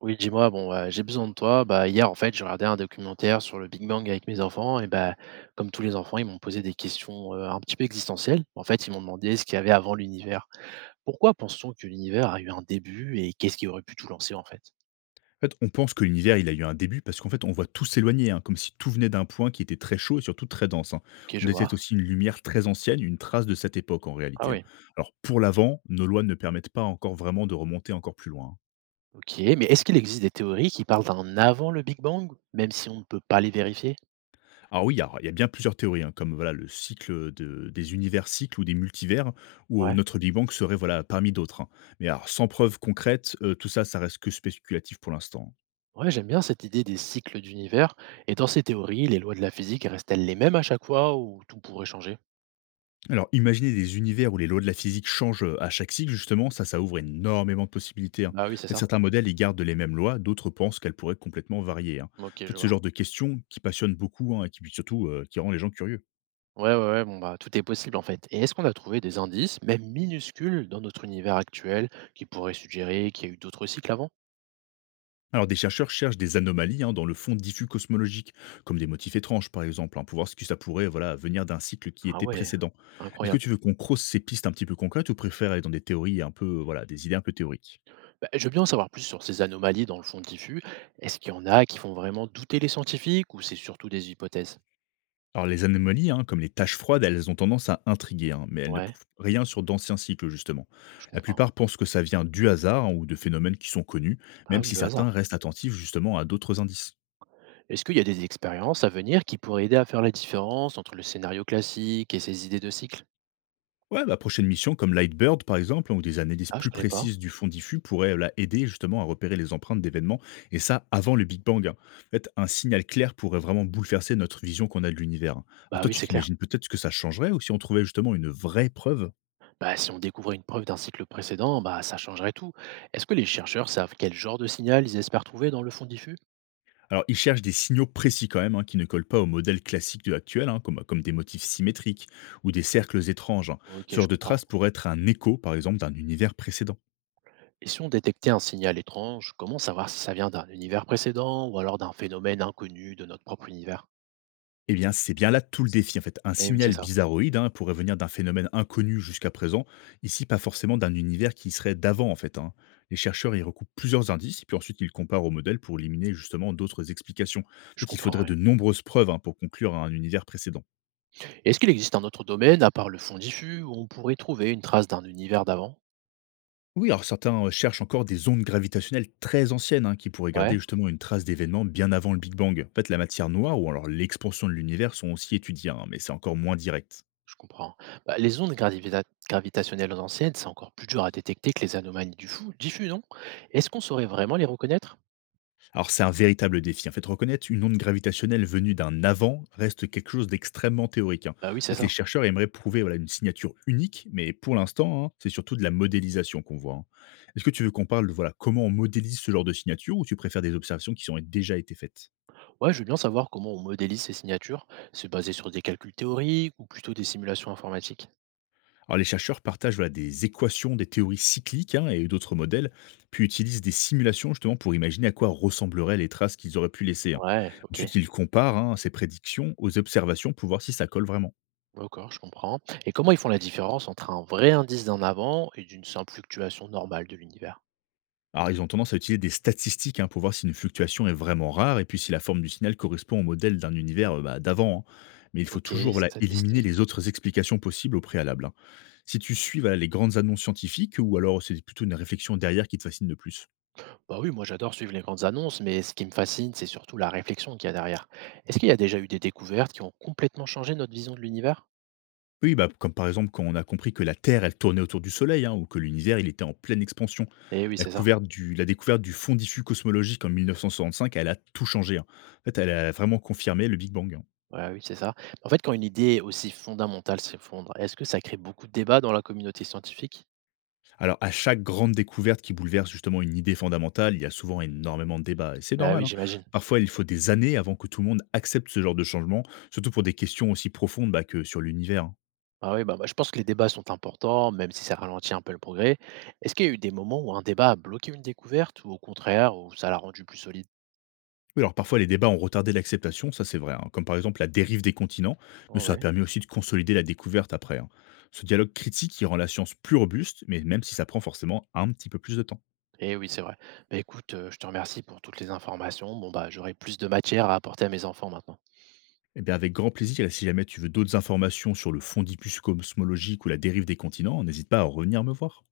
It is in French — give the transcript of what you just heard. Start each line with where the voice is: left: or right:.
right: Oui, dis-moi, bon, j'ai besoin de toi. Bah, hier, en fait, j'ai regardé un documentaire sur le Big Bang avec mes enfants et bah, comme tous les enfants, ils m'ont posé des questions, un petit peu existentielles. En fait, ils m'ont demandé ce qu'il y avait avant l'univers. Pourquoi pense-t-on que l'univers a eu un début et qu'est-ce qui aurait pu tout lancer, en fait?
left: En fait, on pense que l'univers, il a eu un début parce qu'en fait, on voit tout s'éloigner, hein, comme si tout venait d'un point qui était très chaud et surtout très dense. Hein.
right: OK,
left: On
right: je vois.
left: détecte aussi une lumière très ancienne, une trace de cette époque en
right: Ah
left: réalité. Hein.
right: oui.
left: Alors, pour l'avant, nos lois ne permettent pas encore vraiment de remonter encore plus loin. Hein.
right: OK, mais est-ce qu'il existe des théories qui parlent d'un avant le Big Bang, même si on ne peut pas les vérifier?
left: Alors oui, alors, il y a bien plusieurs théories, hein, comme voilà le des univers cycles ou des multivers, où
right: Ouais.
left: notre Big Bang serait voilà parmi d'autres. Hein. Mais alors, sans preuve concrète, tout ça, ça reste que spéculatif pour l'instant. Hein.
right: Ouais, j'aime bien cette idée des cycles d'univers et dans ces théories, les lois de la physique restent-elles les mêmes à chaque fois ou tout pourrait changer?
left: Alors, imaginer des univers où les lois de la physique changent à chaque cycle, justement, ça ouvre énormément de possibilités. Hein.
right: Bah oui,
left: En
right: c'est
left: fait,
right: ça.
left: certains modèles, ils gardent les mêmes lois, d'autres pensent qu'elles pourraient complètement varier. Hein. En
right: OK,
left: fait,
right: je
left: ce
right: vois.
left: genre de questions qui passionne beaucoup, hein, et qui, surtout, qui rend les gens curieux.
right: Ouais, ouais, ouais, bon, bah, tout est possible en fait. Et est-ce qu'on a trouvé des indices, même minuscules, dans notre univers actuel, qui pourraient suggérer qu'il y a eu d'autres cycles avant?
left: Alors, des chercheurs cherchent des anomalies, hein, dans le fond diffus cosmologique, comme des motifs étranges, par exemple, hein, pour voir ce que ça pourrait voilà, venir d'un cycle qui
right: Ah
left: était
right: ouais,
left: précédent. Est-ce que
right: incroyable.
left: tu veux qu'on crosse ces pistes un petit peu concrètes ou préfères aller dans des théories un peu, voilà, des idées un peu théoriques?
right: Bah, je veux bien en savoir plus sur ces anomalies dans le fond diffus. Est-ce qu'il y en a qui font vraiment douter les scientifiques ou c'est surtout des hypothèses?
left: Alors les anomalies, hein, comme les taches froides, elles ont tendance à intriguer, hein, mais elles ne
right: Ouais,
left: prouvent rien sur d'anciens cycles, justement.
right: je
left: La
right: comprends.
left: plupart pensent que ça vient du hasard, hein, ou de phénomènes qui sont connus, même
right: Ah oui,
left: si
right: le
left: certains
right: hasard.
left: restent attentifs justement à d'autres indices.
right: Est-ce qu'il y a des expériences à venir qui pourraient aider à faire la différence entre le scénario classique et ces idées de cycle?
left: Ouais, la prochaine mission, comme Lightbird par exemple, hein, ou des analyses
right: Ah, je
left: plus
right: connais pas.
left: précises du fond diffus, pourraient là, aider justement à repérer les empreintes d'événements, et ça avant le Big Bang. Hein. En fait, un signal clair pourrait vraiment bouleverser notre vision qu'on a de l'univers. Hein. Alors
right: Bah
left: toi,
right: oui,
left: tu
right: c'est clair.
left: t'imagines peut-être ce que ça changerait, ou si on trouvait justement une vraie preuve?
right: Bah, si on découvrait une preuve d'un cycle précédent, bah, ça changerait tout. Est-ce que les chercheurs savent quel genre de signal ils espèrent trouver dans le fond diffus?
left: Alors, ils cherchent des signaux précis quand même, hein, qui ne collent pas au modèle classique de actuel, hein, comme des motifs symétriques ou des cercles étranges. Hein. Ce
right: Ok,
left: genre
right: je
left: de
right: comprends.
left: trace pourrait être un écho, par exemple, d'un univers précédent.
right: Et si on détectait un signal étrange, comment savoir si ça vient d'un univers précédent ou alors d'un phénomène inconnu de notre propre univers?
left: Eh bien, c'est bien là tout le défi, en fait. Un
right: Eh oui, c'est
left: signal
right: ça.
left: bizarroïde, hein, pourrait venir d'un phénomène inconnu jusqu'à présent, ici pas forcément d'un univers qui serait d'avant, en fait. Hein. Les chercheurs y recoupent plusieurs indices, et puis ensuite ils comparent au modèle pour éliminer justement d'autres explications. En
right: Je
left: fait, il
right: comprends,
left: faudrait
right: ouais.
left: de nombreuses preuves, hein, pour conclure à un univers précédent.
right: Est-ce qu'il existe un autre domaine, à part le fond diffus, où on pourrait trouver une trace d'un univers d'avant?
left: Oui, alors certains cherchent encore des ondes gravitationnelles très anciennes, hein, qui pourraient garder
right: Ouais,
left: justement une trace d'événements bien avant le Big Bang. En fait, la matière noire ou alors l'expansion de l'univers sont aussi étudiés, hein, mais c'est encore moins direct.
right: je comprends. Bah, les gravitationnelles anciennes, c'est encore plus dur à détecter que les anomalies du fou, diffus, non? Est-ce qu'on saurait vraiment les reconnaître?
left: Alors c'est un véritable défi. En fait, reconnaître une onde gravitationnelle venue d'un avant reste quelque chose d'extrêmement théorique, hein.
right: Bah oui,
left: En
right: c'est
left: fait, les
right: ça.
left: chercheurs aimeraient prouver, voilà, une signature unique, mais pour l'instant, hein, c'est surtout de la modélisation qu'on voit, hein. Est-ce que tu veux qu'on parle de, voilà, comment on modélise ce genre de signature ou tu préfères des observations qui ont déjà été faites?
right: Ouais, je veux bien savoir comment on modélise ces signatures. C'est basé sur des calculs théoriques ou plutôt des simulations informatiques?
left: Alors, les chercheurs partagent voilà, des équations, des théories cycliques, hein, et d'autres modèles, puis utilisent des simulations justement pour imaginer à quoi ressembleraient les traces qu'ils auraient pu laisser. Hein.
right: Ouais, ok.
left: Ensuite, ils comparent, hein, ces prédictions aux observations pour voir si ça colle vraiment.
right: D'accord, je comprends. Et comment ils font la différence entre un vrai indice d'un avant et d'une simple fluctuation normale de l'univers?
left: Alors, ils ont tendance à utiliser des statistiques, hein, pour voir si une fluctuation est vraiment rare et puis si la forme du signal correspond au modèle d'un univers bah, d'avant. Hein. Mais il faut
right: Ok,
left: toujours voilà, éliminer les
right: statistique.
left: autres explications possibles au préalable. Hein. Si tu suis voilà, les grandes annonces scientifiques ou alors c'est plutôt une réflexion derrière qui te fascine le plus?
right: Bah oui, moi j'adore suivre les grandes annonces, mais ce qui me fascine, c'est surtout la réflexion qu'il y a derrière. Est-ce qu'il y a déjà eu des découvertes qui ont complètement changé notre vision de l'univers?
left: Oui, bah, comme par exemple quand on a compris que la Terre, elle tournait autour du Soleil, hein, ou que l'univers, il était en pleine expansion.
right: Eh oui, c'est ça.
left: La découverte du fond diffus cosmologique en 1965, elle a tout changé. Hein. En fait, elle a vraiment confirmé le Big Bang. Hein.
right: Ouais, oui, c'est ça. En fait, quand une idée aussi fondamentale s'effondre, est-ce que ça crée beaucoup de débats dans la communauté scientifique?
left: Alors, à chaque grande découverte qui bouleverse justement une idée fondamentale, il y a souvent énormément de débats, et c'est
right: Bah
left: normal.
right: oui,
left: Hein.
right: j'imagine.
left: Parfois, il faut des années avant que tout le monde accepte ce genre de changement, surtout pour des questions aussi profondes bah, que sur l'univers. Hein.
right: Ah oui, bah, bah, je pense que les débats sont importants, même si ça ralentit un peu le progrès. Est-ce qu'il y a eu des moments où un débat a bloqué une découverte ou au contraire, où ça l'a rendu plus solide?
left: Oui, alors parfois les débats ont retardé l'acceptation, ça c'est vrai, hein, comme par exemple la dérive des continents, mais
right: Ah
left: ça a
right: ouais.
left: permis aussi de consolider la découverte après. Hein. Ce dialogue critique qui rend la science plus robuste, mais même si ça prend forcément un petit peu plus de temps.
right: Eh oui, c'est vrai. Bah, écoute, je te remercie pour toutes les informations. Bon, bah, j'aurai plus de matière à apporter à mes enfants maintenant.
left: Eh bien avec grand plaisir, et si jamais tu veux d'autres informations sur le fondipus cosmologique ou la dérive des continents, n'hésite pas à revenir me voir.